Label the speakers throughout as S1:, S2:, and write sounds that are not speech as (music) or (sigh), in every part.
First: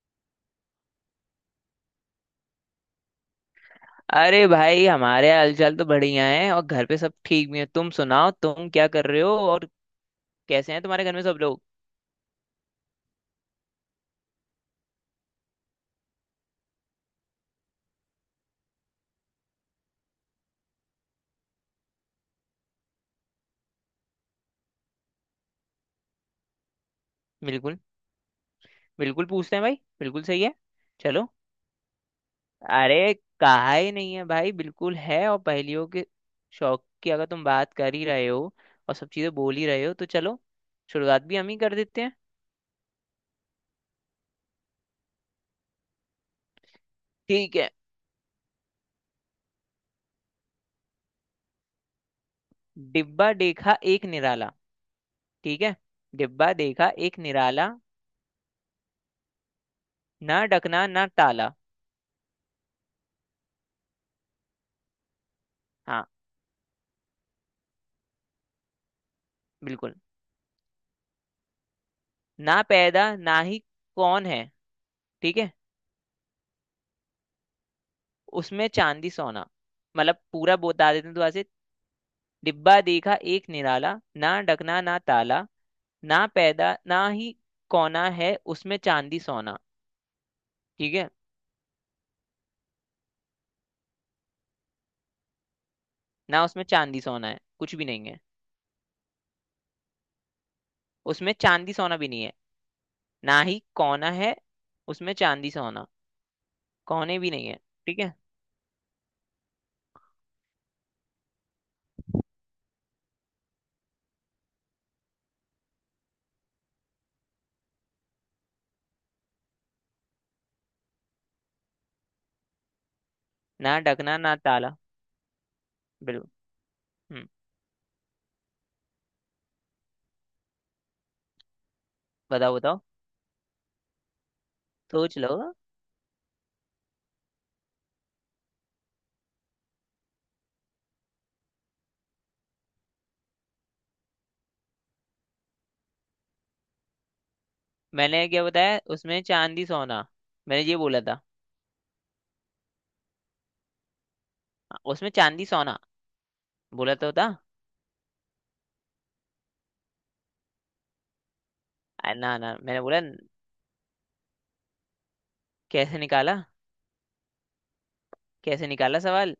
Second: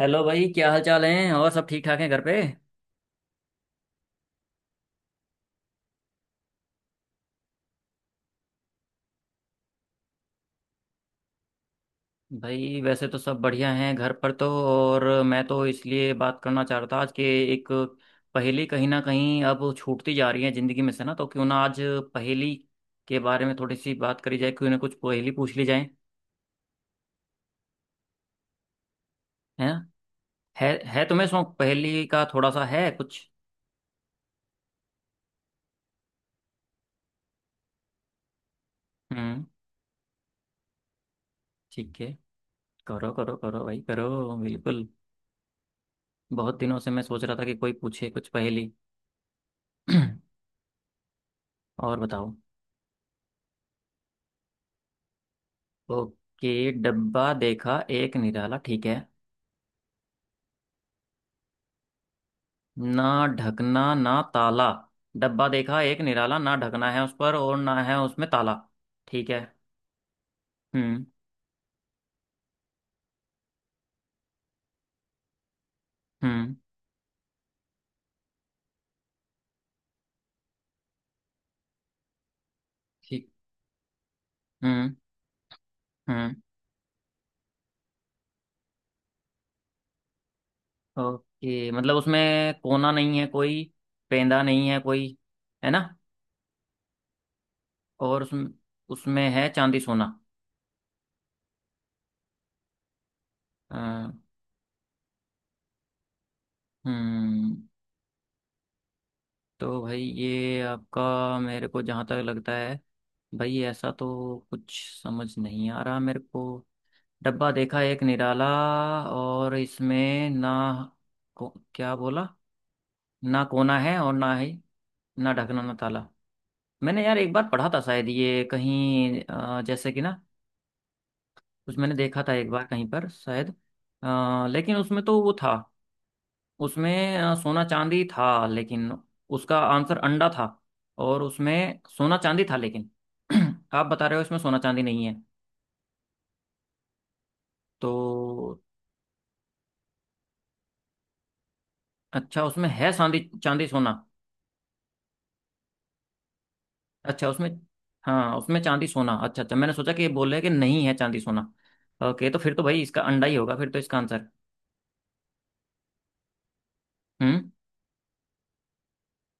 S1: Hello भाई, क्या हाल चाल है? और सब ठीक ठाक हैं घर पे?
S2: अरे भाई, हमारे हालचाल तो बढ़िया है और घर पे सब ठीक भी है। तुम सुनाओ, तुम क्या कर रहे हो और कैसे हैं तुम्हारे घर में सब लोग?
S1: भाई वैसे तो सब बढ़िया हैं घर पर तो। और मैं तो इसलिए बात करना चाह रहा था, आज के एक पहेली कहीं ना कहीं अब छूटती जा रही है ज़िंदगी में से ना, तो क्यों ना आज पहेली के बारे में थोड़ी सी बात करी जाए। क्यों ना कुछ पहेली पूछ ली जाए।
S2: बिल्कुल, बिल्कुल पूछते हैं
S1: है
S2: भाई,
S1: ना?
S2: बिल्कुल सही है।
S1: है तुम्हें
S2: चलो।
S1: शौक पहेली का थोड़ा सा है
S2: अरे,
S1: कुछ?
S2: कहा ही नहीं है भाई, बिल्कुल है। और पहेलियों के शौक की अगर तुम बात कर ही रहे हो और सब चीजें
S1: हम्म।
S2: बोल ही रहे हो, तो चलो शुरुआत भी हम ही कर
S1: ठीक
S2: देते
S1: है,
S2: हैं।
S1: करो करो करो भाई, करो बिल्कुल। बहुत दिनों से मैं सोच रहा था कि
S2: ठीक है।
S1: कोई पूछे कुछ पहेली। (clears throat) और बताओ।
S2: डिब्बा देखा एक निराला। ठीक है। डिब्बा
S1: ओके,
S2: देखा एक
S1: डब्बा
S2: निराला,
S1: देखा एक निराला, ठीक है।
S2: ना डकना ना टाला।
S1: ना ढकना ना ताला। डब्बा देखा एक
S2: हाँ,
S1: निराला, ना ढकना है उस पर और ना है उसमें ताला। ठीक है।
S2: बिल्कुल।
S1: हम्म।
S2: ना पैदा ना ही कौन है। ठीक है।
S1: हम्म।
S2: उसमें चांदी सोना। मतलब पूरा बता देते हैं दोबारा से। डिब्बा देखा
S1: ठीक।
S2: एक निराला, ना डकना
S1: हम्म।
S2: ना ताला, ना
S1: हम्म।
S2: पैदा ना ही कोना है, उसमें चांदी सोना। ठीक है।
S1: ओके, मतलब उसमें कोना नहीं है कोई, पेंदा नहीं है कोई, है ना?
S2: ना उसमें चांदी सोना है, कुछ भी नहीं है।
S1: और उसमें, उसमें है चांदी सोना।
S2: उसमें चांदी सोना भी नहीं है, ना ही
S1: अ,
S2: कोना है। उसमें चांदी सोना, कोने भी नहीं
S1: हम्म।
S2: है। ठीक है।
S1: तो भाई ये आपका, मेरे को जहाँ तक लगता है, भाई ऐसा तो कुछ समझ नहीं आ रहा मेरे को। डब्बा देखा एक निराला, और इसमें ना को, क्या बोला, ना
S2: ना
S1: कोना है और
S2: डकना
S1: ना
S2: ना
S1: ही,
S2: ताला।
S1: ना ढकना ना ताला।
S2: बिल्कुल।
S1: मैंने यार
S2: हम्म।
S1: एक बार पढ़ा था शायद ये कहीं, जैसे कि ना, कुछ मैंने देखा था एक
S2: बताओ
S1: बार
S2: बताओ,
S1: कहीं पर शायद। लेकिन उसमें
S2: सोच
S1: तो
S2: लो।
S1: वो था, उसमें सोना चांदी था, लेकिन उसका आंसर अंडा था। और उसमें सोना चांदी था लेकिन, (clears throat) आप बता रहे हो इसमें सोना चांदी नहीं है
S2: मैंने क्या
S1: तो।
S2: बताया, उसमें चांदी सोना, मैंने ये बोला था।
S1: अच्छा, उसमें है चांदी चांदी सोना।
S2: उसमें चांदी सोना बोला तो
S1: अच्छा
S2: था।
S1: उसमें, हाँ, उसमें चांदी सोना। अच्छा अच्छा, मैंने सोचा कि ये बोल रहे हैं कि नहीं है चांदी सोना। ओके,
S2: ना
S1: तो
S2: ना,
S1: फिर तो
S2: मैंने
S1: भाई
S2: बोला।
S1: इसका अंडा ही होगा फिर तो, इसका आंसर।
S2: कैसे निकाला?
S1: हम्म।
S2: कैसे निकाला सवाल?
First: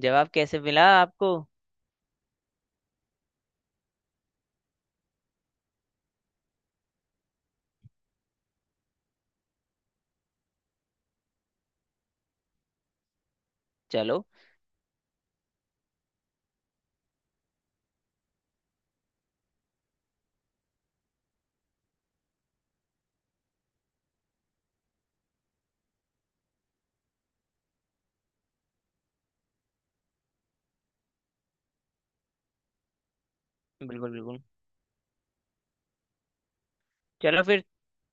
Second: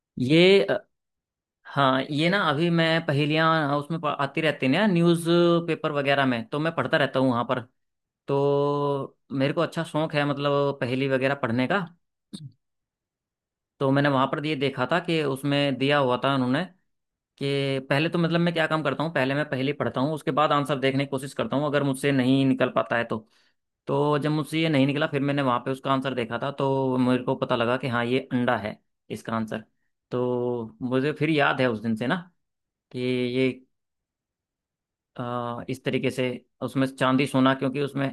S2: जवाब
S1: ये
S2: कैसे मिला आपको?
S1: हाँ, ये ना, अभी मैं पहेलियाँ उसमें आती रहती हैं ना न्यूज़ पेपर वगैरह में, तो मैं पढ़ता रहता हूँ वहाँ पर। तो मेरे को अच्छा शौक है मतलब पहेली वगैरह पढ़ने का। तो मैंने
S2: चलो।
S1: वहां पर ये देखा था कि उसमें दिया हुआ था उन्होंने, कि पहले तो मतलब मैं क्या काम करता हूँ, पहले मैं पहेली पढ़ता हूँ, उसके बाद आंसर देखने की कोशिश करता हूँ, अगर मुझसे नहीं निकल पाता है तो। तो जब मुझसे ये नहीं निकला, फिर मैंने वहां पे उसका आंसर देखा था, तो मेरे को पता लगा कि हाँ, ये अंडा है इसका आंसर। तो मुझे फिर याद है उस दिन से ना, कि ये
S2: बिल्कुल बिल्कुल।
S1: इस तरीके से उसमें चांदी
S2: चलो
S1: सोना,
S2: फिर।
S1: क्योंकि उसमें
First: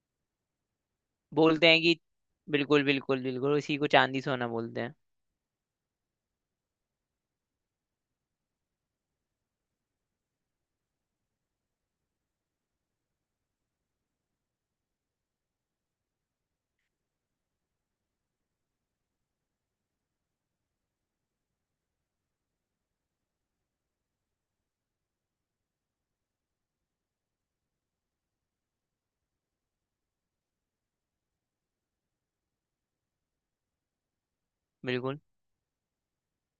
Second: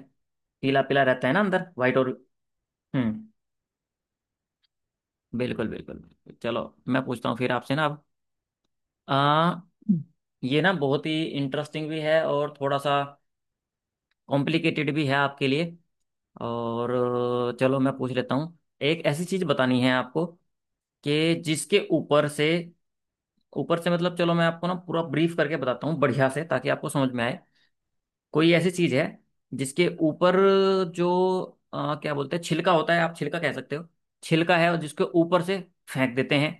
S1: पीला पीला रहता है ना अंदर,
S2: बोलते हैं कि
S1: वाइट और।
S2: बिल्कुल बिल्कुल
S1: हम्म।
S2: बिल्कुल, इसी को चांदी सोना बोलते हैं।
S1: बिल्कुल बिल्कुल। चलो मैं पूछता हूँ फिर आपसे ना अब। आ, ये ना बहुत ही इंटरेस्टिंग भी है और थोड़ा सा कॉम्प्लिकेटेड भी है आपके लिए। और चलो मैं पूछ लेता हूँ। एक ऐसी चीज बतानी है आपको कि जिसके ऊपर से, ऊपर से मतलब, चलो मैं आपको ना पूरा ब्रीफ करके बताता हूँ बढ़िया से, ताकि आपको समझ में आए। कोई ऐसी चीज है जिसके ऊपर जो क्या बोलते हैं, छिलका होता है, आप छिलका कह सकते हो। छिलका है और जिसके
S2: बिल्कुल।
S1: ऊपर से फेंक देते हैं,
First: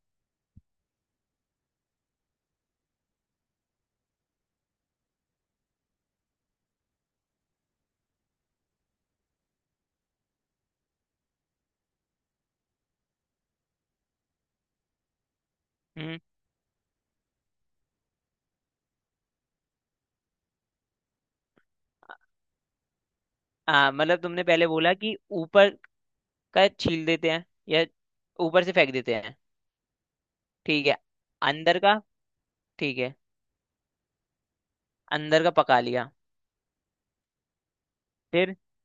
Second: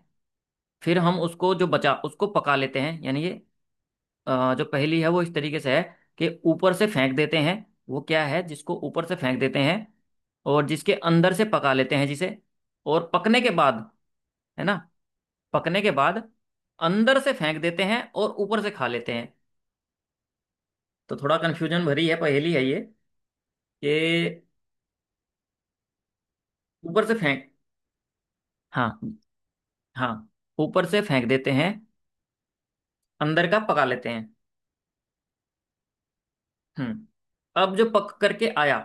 S1: फिर हम उसको जो बचा उसको पका लेते हैं। यानी ये जो पहेली है वो इस तरीके से है कि ऊपर से फेंक देते हैं, वो क्या है जिसको ऊपर से फेंक देते हैं और जिसके अंदर से पका लेते हैं जिसे। और पकने के बाद, है ना, पकने के
S2: हम्म।
S1: बाद अंदर से फेंक देते हैं और ऊपर से खा लेते हैं। तो थोड़ा कन्फ्यूजन भरी है पहेली है ये।
S2: हाँ, मतलब तुमने
S1: कि
S2: पहले बोला कि ऊपर का छील
S1: ऊपर से
S2: देते हैं
S1: फेंक,
S2: या ऊपर से फेंक
S1: हाँ
S2: देते हैं।
S1: हाँ, ऊपर
S2: ठीक है,
S1: से फेंक देते हैं,
S2: अंदर का। ठीक है,
S1: अंदर का पका लेते हैं।
S2: अंदर का पका लिया।
S1: हम्म। अब जो पक करके
S2: फिर
S1: आया,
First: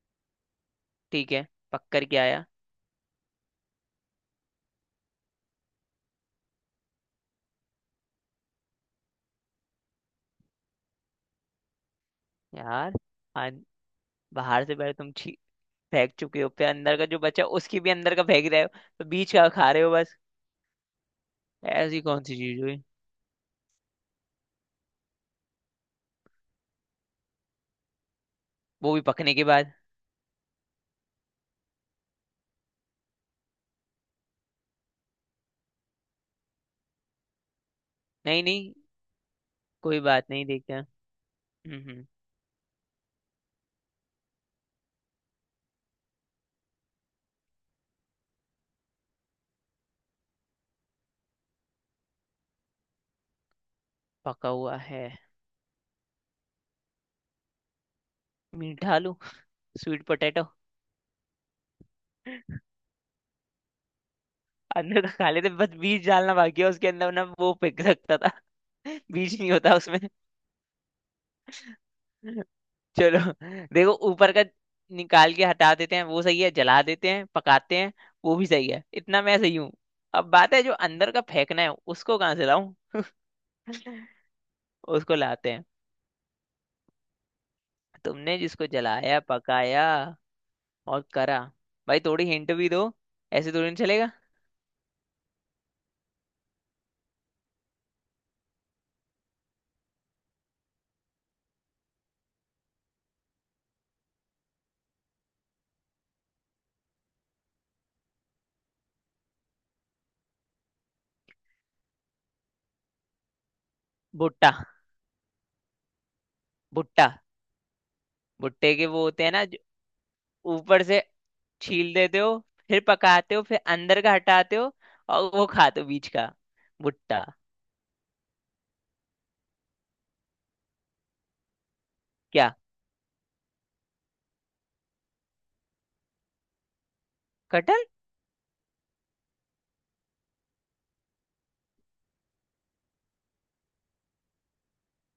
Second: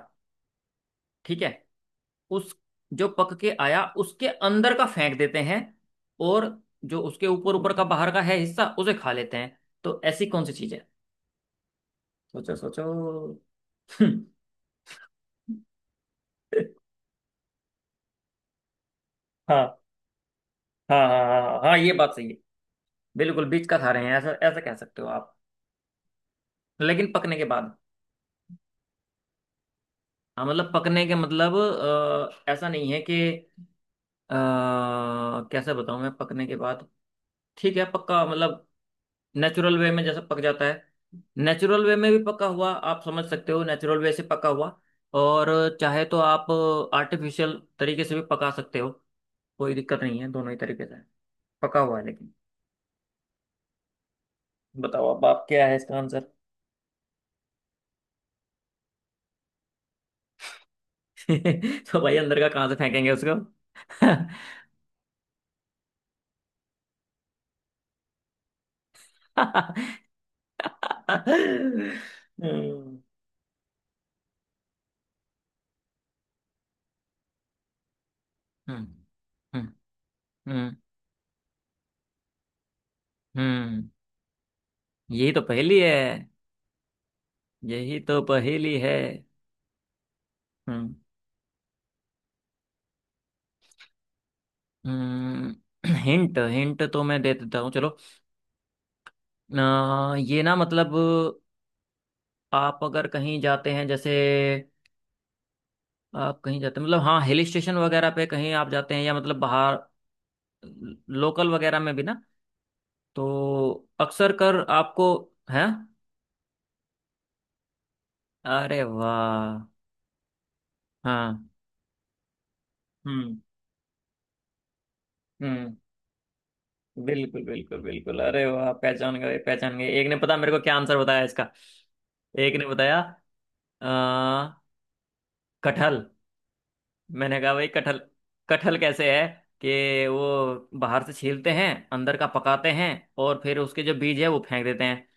S2: ठीक
S1: ठीक
S2: है,
S1: है,
S2: पक कर के आया।
S1: उस, जो पक के आया उसके अंदर का फेंक देते हैं, और जो उसके ऊपर ऊपर का बाहर का है हिस्सा, उसे खा लेते हैं। तो ऐसी कौन सी चीज है? सोचो सोचो।
S2: यार, आज
S1: (laughs)
S2: बाहर से पहले तुम छी फेंक चुके हो, फिर अंदर का जो बचा उसकी भी अंदर का फेंक रहे हो, तो बीच का खा
S1: हाँ
S2: रहे हो बस।
S1: हाँ हाँ हाँ हाँ, ये
S2: ऐसी
S1: बात
S2: कौन
S1: सही है।
S2: सी चीज हुई?
S1: बिल्कुल बीच का खा रहे हैं, ऐसा ऐसा कह सकते हो आप। लेकिन पकने के बाद।
S2: वो भी पकने के बाद।
S1: हाँ मतलब पकने के मतलब, ऐसा नहीं है कि, अ, कैसे बताऊं मैं, पकने के बाद ठीक है पक्का
S2: नहीं नहीं,
S1: मतलब, नेचुरल वे
S2: कोई
S1: में जैसा
S2: बात
S1: पक
S2: नहीं,
S1: जाता
S2: देखते हैं।
S1: है। नेचुरल वे
S2: हम्म।
S1: में भी पका हुआ आप समझ सकते हो, नेचुरल वे से पका हुआ। और चाहे तो आप आर्टिफिशियल तरीके से भी पका सकते हो, कोई दिक्कत नहीं है, दोनों ही तरीके से पका हुआ है लेकिन।
S2: पका हुआ है।
S1: बताओ अब आप, क्या है इसका आंसर?
S2: मीठा आलू, स्वीट पोटैटो।
S1: (laughs) तो भाई अंदर का कहाँ से फेंकेंगे उसको?
S2: अंदर का खा लेते, बस बीज डालना बाकी है उसके अंदर ना, वो फेंक सकता था। (laughs) बीज नहीं
S1: (laughs)
S2: होता
S1: हम्म।
S2: उसमें। चलो। देखो, ऊपर का निकाल के हटा देते हैं वो सही है, जला देते हैं पकाते हैं वो भी सही है,
S1: हम्म।
S2: इतना मैं सही हूँ।
S1: हम्म।
S2: अब बात है जो
S1: हम्म।
S2: अंदर का फेंकना है, उसको कहाँ से लाऊं?
S1: हम्म,
S2: उसको
S1: यही तो
S2: लाते हैं।
S1: पहेली है, यही तो
S2: तुमने जिसको
S1: पहेली है।
S2: जलाया पकाया
S1: हम्म।
S2: और करा। भाई थोड़ी हिंट भी दो, ऐसे थोड़ी नहीं चलेगा।
S1: हिंट हिंट, (clears throat) तो मैं दे देता हूँ चलो। ये ना मतलब, आप अगर कहीं जाते हैं जैसे, आप कहीं जाते हैं मतलब, हाँ, हिल स्टेशन वगैरह पे कहीं आप जाते हैं या मतलब बाहर लोकल वगैरह में भी ना, तो अक्सर
S2: भुट्टा।
S1: कर आपको है।
S2: भुट्टा। भुट्टे
S1: अरे
S2: के वो होते हैं ना,
S1: वाह!
S2: जो ऊपर से
S1: हाँ।
S2: छील देते हो, फिर पकाते
S1: हम्म।
S2: हो, फिर अंदर का हटाते हो और वो
S1: हम्म।
S2: खाते हो बीच का। भुट्टा।
S1: बिल्कुल बिल्कुल बिल्कुल, अरे वाह, पहचान गए पहचान गए। एक ने पता मेरे को क्या आंसर बताया इसका,
S2: क्या?
S1: एक ने बताया, आ, कटहल। मैंने कहा भाई
S2: कटहल?
S1: कटहल? कटहल कैसे है? कि वो बाहर से छीलते हैं, अंदर का पकाते हैं, और फिर उसके जो बीज है वो फेंक देते हैं।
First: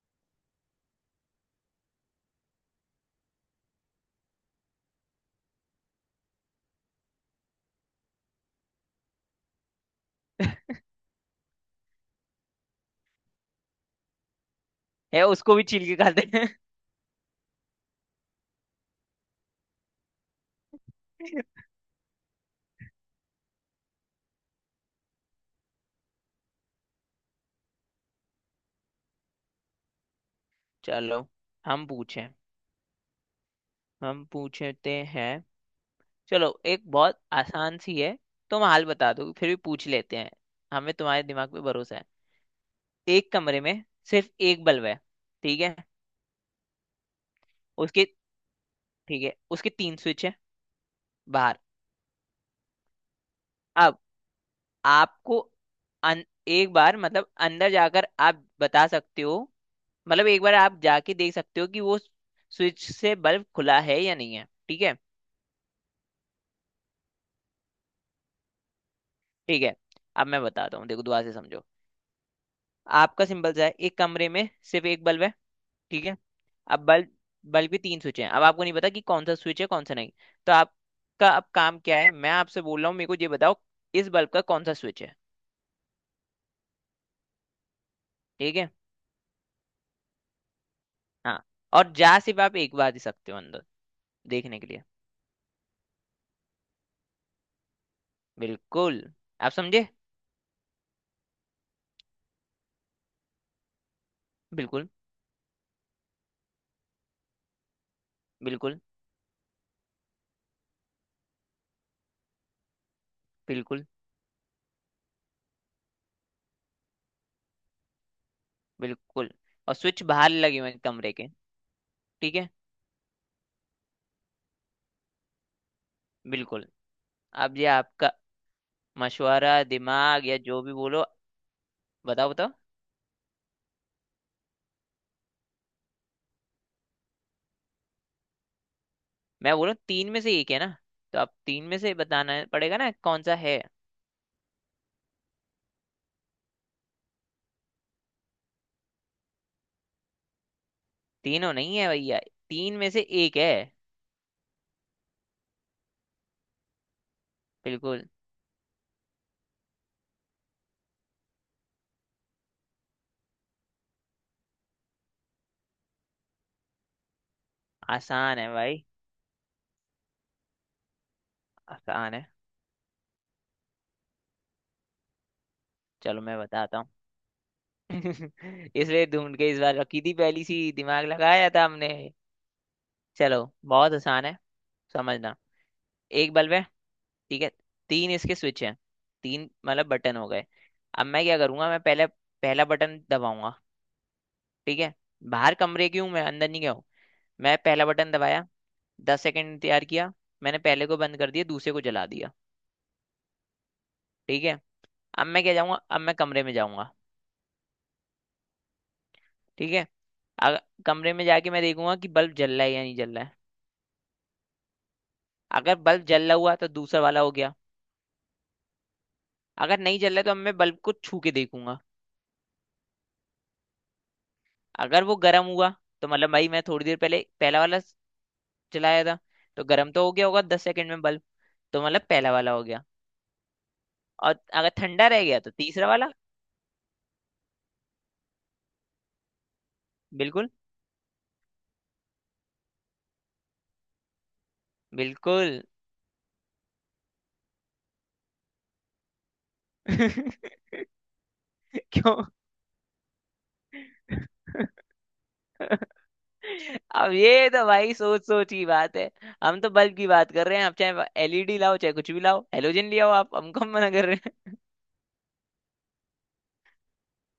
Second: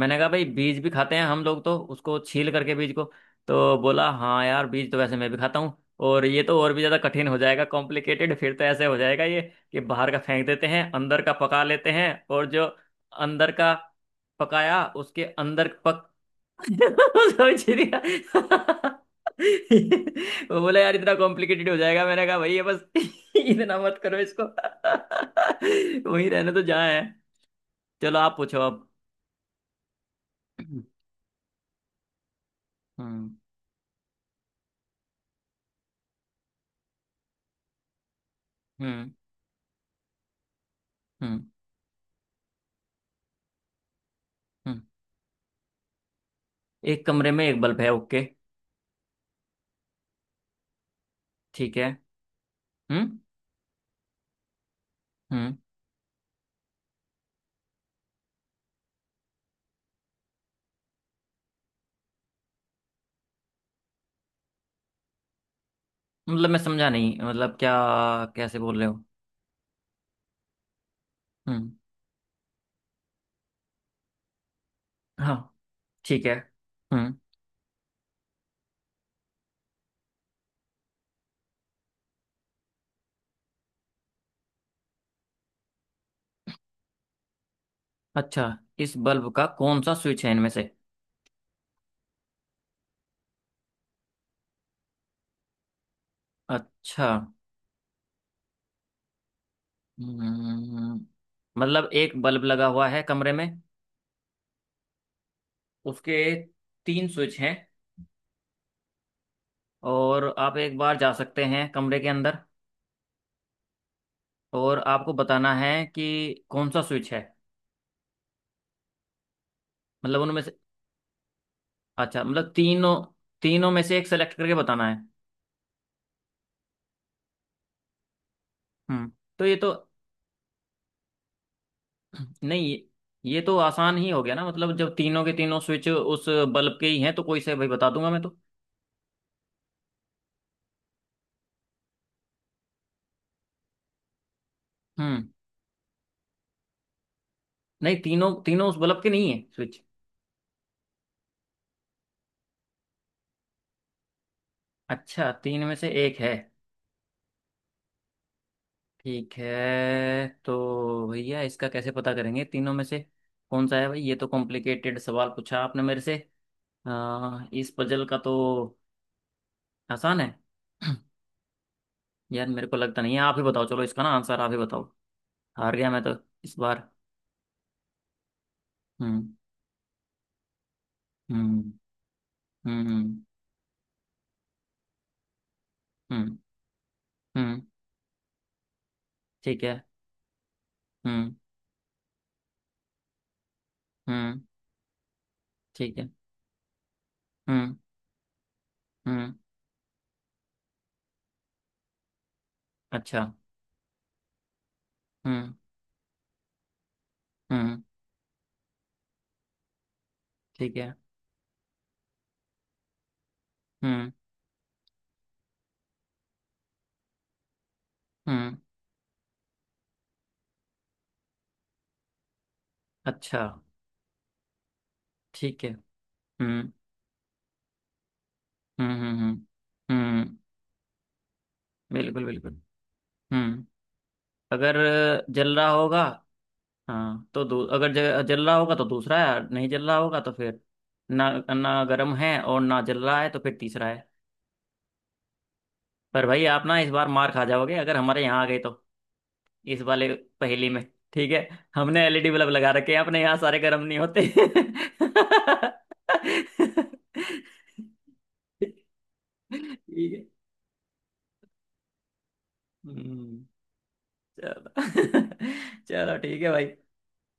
S1: मैंने कहा भाई बीज भी खाते हैं हम लोग तो उसको छील करके, बीज को। तो बोला हाँ यार, बीज तो वैसे मैं भी खाता हूँ। और ये तो और भी ज़्यादा कठिन हो जाएगा, कॉम्प्लिकेटेड फिर तो, ऐसे हो जाएगा ये, कि बाहर का फेंक देते हैं, अंदर का पका लेते हैं, और जो अंदर का पकाया
S2: है
S1: उसके
S2: उसको भी
S1: अंदर
S2: छील के
S1: पक,
S2: खाते हैं।
S1: (laughs) समझ लिया। (laughs) वो बोला यार इतना कॉम्प्लिकेटेड हो जाएगा, मैंने कहा भैया बस (laughs) इतना मत करो इसको। (laughs) वहीं रहने तो जहाँ है। चलो आप पूछो अब।
S2: (laughs)
S1: (clears throat)
S2: चलो। हम पूछें?
S1: हम्म।
S2: हम पूछते हैं। चलो, एक बहुत आसान सी है। तुम हाल
S1: हम्म।
S2: बता दो फिर भी पूछ लेते हैं, हमें तुम्हारे
S1: हम्म।
S2: दिमाग पे भरोसा है। एक कमरे में सिर्फ एक
S1: हम्म।
S2: बल्ब है। ठीक है।
S1: एक कमरे में एक बल्ब है,
S2: उसके।
S1: ओके।
S2: ठीक है, उसके तीन स्विच है बाहर।
S1: ठीक है। हम्म।
S2: अब आपको,
S1: हम्म।
S2: एक बार मतलब अंदर जाकर आप बता सकते हो, मतलब एक बार आप जाके देख सकते हो कि वो स्विच से बल्ब खुला है या नहीं है। ठीक है।
S1: मतलब मैं समझा नहीं, मतलब क्या, कैसे बोल रहे हो?
S2: ठीक है, अब मैं बताता हूँ, देखो दुआ से समझो।
S1: हम्म।
S2: आपका सिंपल सा है, एक कमरे में सिर्फ एक बल्ब है।
S1: हाँ।
S2: ठीक है।
S1: ठीक है।
S2: अब बल्ब,
S1: हम्म।
S2: बल्ब भी तीन स्विच हैं। अब आपको नहीं पता कि कौन सा स्विच है कौन सा नहीं। तो आपका अब काम क्या है, मैं आपसे बोल रहा हूँ मेरे को ये बताओ, इस बल्ब का कौन सा स्विच है।
S1: अच्छा,
S2: ठीक है।
S1: इस बल्ब का कौन सा स्विच है इनमें से?
S2: हाँ। और जा सिर्फ आप एक बार ही सकते हो अंदर देखने के लिए।
S1: अच्छा।
S2: बिल्कुल। आप समझे?
S1: हम्म, मतलब एक बल्ब लगा हुआ है कमरे में,
S2: बिल्कुल
S1: उसके तीन स्विच हैं,
S2: बिल्कुल
S1: और आप एक बार जा सकते हैं कमरे के अंदर,
S2: बिल्कुल।
S1: और आपको बताना है कि कौन सा स्विच है।
S2: बिल्कुल, और स्विच
S1: मतलब
S2: बाहर
S1: उनमें से,
S2: लगे हुए हैं कमरे के।
S1: अच्छा
S2: ठीक है।
S1: मतलब तीनों, तीनों में से एक सेलेक्ट करके बताना है।
S2: बिल्कुल। अब ये आपका
S1: हम्म। तो ये
S2: मशवरा,
S1: तो,
S2: दिमाग, या जो भी बोलो। बताओ बताओ।
S1: नहीं ये, ये तो आसान ही हो गया ना। मतलब जब तीनों के तीनों स्विच उस बल्ब के ही हैं, तो कोई से भाई बता दूंगा मैं तो।
S2: मैं बोलूँ तीन में से एक है ना, तो आप तीन में से बताना पड़ेगा ना कौन सा है।
S1: हम्म। नहीं, तीनों तीनों उस बल्ब के नहीं है स्विच?
S2: तीनों नहीं है भैया, तीन में से एक है।
S1: अच्छा, तीन में से एक है।
S2: बिल्कुल।
S1: ठीक है, तो भैया इसका कैसे पता करेंगे तीनों में से कौन सा है भाई? ये तो कॉम्प्लिकेटेड सवाल पूछा आपने मेरे से, इस पजल का तो।
S2: आसान है भाई।
S1: आसान है? (clears throat)
S2: आसान है।
S1: यार मेरे को लगता नहीं है, आप ही बताओ, चलो इसका ना आंसर आप ही बताओ, हार गया मैं तो
S2: चलो मैं
S1: इस
S2: बताता
S1: बार।
S2: हूँ। (laughs) इसलिए
S1: हम्म।
S2: ढूंढ के इस बार रखी थी, पहली सी दिमाग लगाया था
S1: हम्म।
S2: हमने।
S1: हम्म।
S2: चलो। बहुत आसान है, समझना। एक
S1: हम्म।
S2: बल्ब है, ठीक है।
S1: हम्म।
S2: तीन इसके स्विच हैं, तीन
S1: ठीक है।
S2: मतलब बटन हो गए। अब मैं
S1: हम्म।
S2: क्या करूंगा, मैं पहले पहला बटन दबाऊंगा।
S1: हम्म।
S2: ठीक है। बाहर कमरे
S1: ठीक
S2: की
S1: है।
S2: हूं मैं, अंदर नहीं गया हूं। मैं
S1: हम्म।
S2: पहला बटन दबाया, दस
S1: हम्म।
S2: सेकंड इंतजार किया। मैंने पहले को बंद कर दिया, दूसरे को जला दिया।
S1: अच्छा।
S2: ठीक है। अब मैं क्या
S1: हम्म।
S2: जाऊंगा, अब मैं कमरे में जाऊंगा।
S1: हम्म।
S2: ठीक है। अगर
S1: ठीक है।
S2: कमरे में जाके मैं देखूंगा कि बल्ब जल रहा है या नहीं जल रहा है।
S1: हम्म।
S2: अगर बल्ब जल रहा हुआ तो दूसरा वाला हो गया।
S1: हम्म।
S2: अगर नहीं जल रहा है, तो अब मैं बल्ब को छू के देखूंगा।
S1: अच्छा।
S2: अगर वो गर्म
S1: ठीक
S2: हुआ,
S1: है।
S2: तो मतलब भाई मैं
S1: हम्म।
S2: थोड़ी देर पहले पहला वाला
S1: हम्म।
S2: चलाया
S1: हम्म।
S2: था,
S1: हम्म।
S2: तो गर्म तो हो गया
S1: हम्म,
S2: होगा 10 सेकंड में बल्ब, तो मतलब
S1: बिल्कुल
S2: पहला वाला
S1: बिल्कुल।
S2: हो गया।
S1: हम्म।
S2: और अगर
S1: अगर
S2: ठंडा रह गया तो
S1: जल रहा
S2: तीसरा
S1: होगा,
S2: वाला।
S1: हाँ तो अगर जल रहा होगा तो दूसरा है, और नहीं जल रहा होगा तो
S2: बिल्कुल
S1: फिर, ना ना गर्म है और ना जल रहा है, तो फिर तीसरा है।
S2: बिल्कुल।
S1: पर भाई आप ना इस बार मार खा जाओगे अगर हमारे यहाँ आ गए तो, इस वाले
S2: (laughs)
S1: पहेली में। ठीक है, हमने
S2: क्यों?
S1: एलईडी बल्ब लगा रखे हैं अपने यहाँ सारे, गर्म नहीं होते (laughs) ठीक
S2: (laughs) अब ये तो भाई सोच सोच की बात है। हम तो बल्ब की
S1: है।
S2: बात कर रहे हैं, आप चाहे एलईडी लाओ, चाहे कुछ भी लाओ, हेलोजन ले आओ, आप
S1: हम्म,
S2: हमको हम कम मना कर रहे हैं।
S1: चलो (laughs) चलो ठीक है भाई,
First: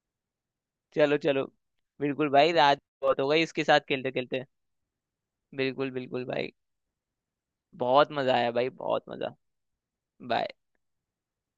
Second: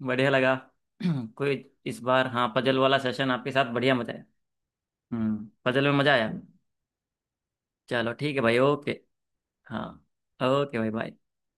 S1: बढ़िया लगा।
S2: (laughs) चलो
S1: (clears throat)
S2: चलो।
S1: कोई, इस बार
S2: बिल्कुल भाई,
S1: हाँ पजल
S2: रात
S1: वाला
S2: बहुत हो
S1: सेशन
S2: गई
S1: आपके
S2: इसके
S1: साथ
S2: साथ
S1: बढ़िया,
S2: खेलते
S1: मजा आया।
S2: खेलते।
S1: हम्म, पजल
S2: बिल्कुल
S1: में मजा
S2: बिल्कुल
S1: आया।
S2: भाई, बहुत
S1: चलो
S2: मजा
S1: ठीक है
S2: आया
S1: भाई,
S2: भाई,
S1: ओके।
S2: बहुत मजा।
S1: हाँ,
S2: बाय।
S1: ओके भाई, बाय।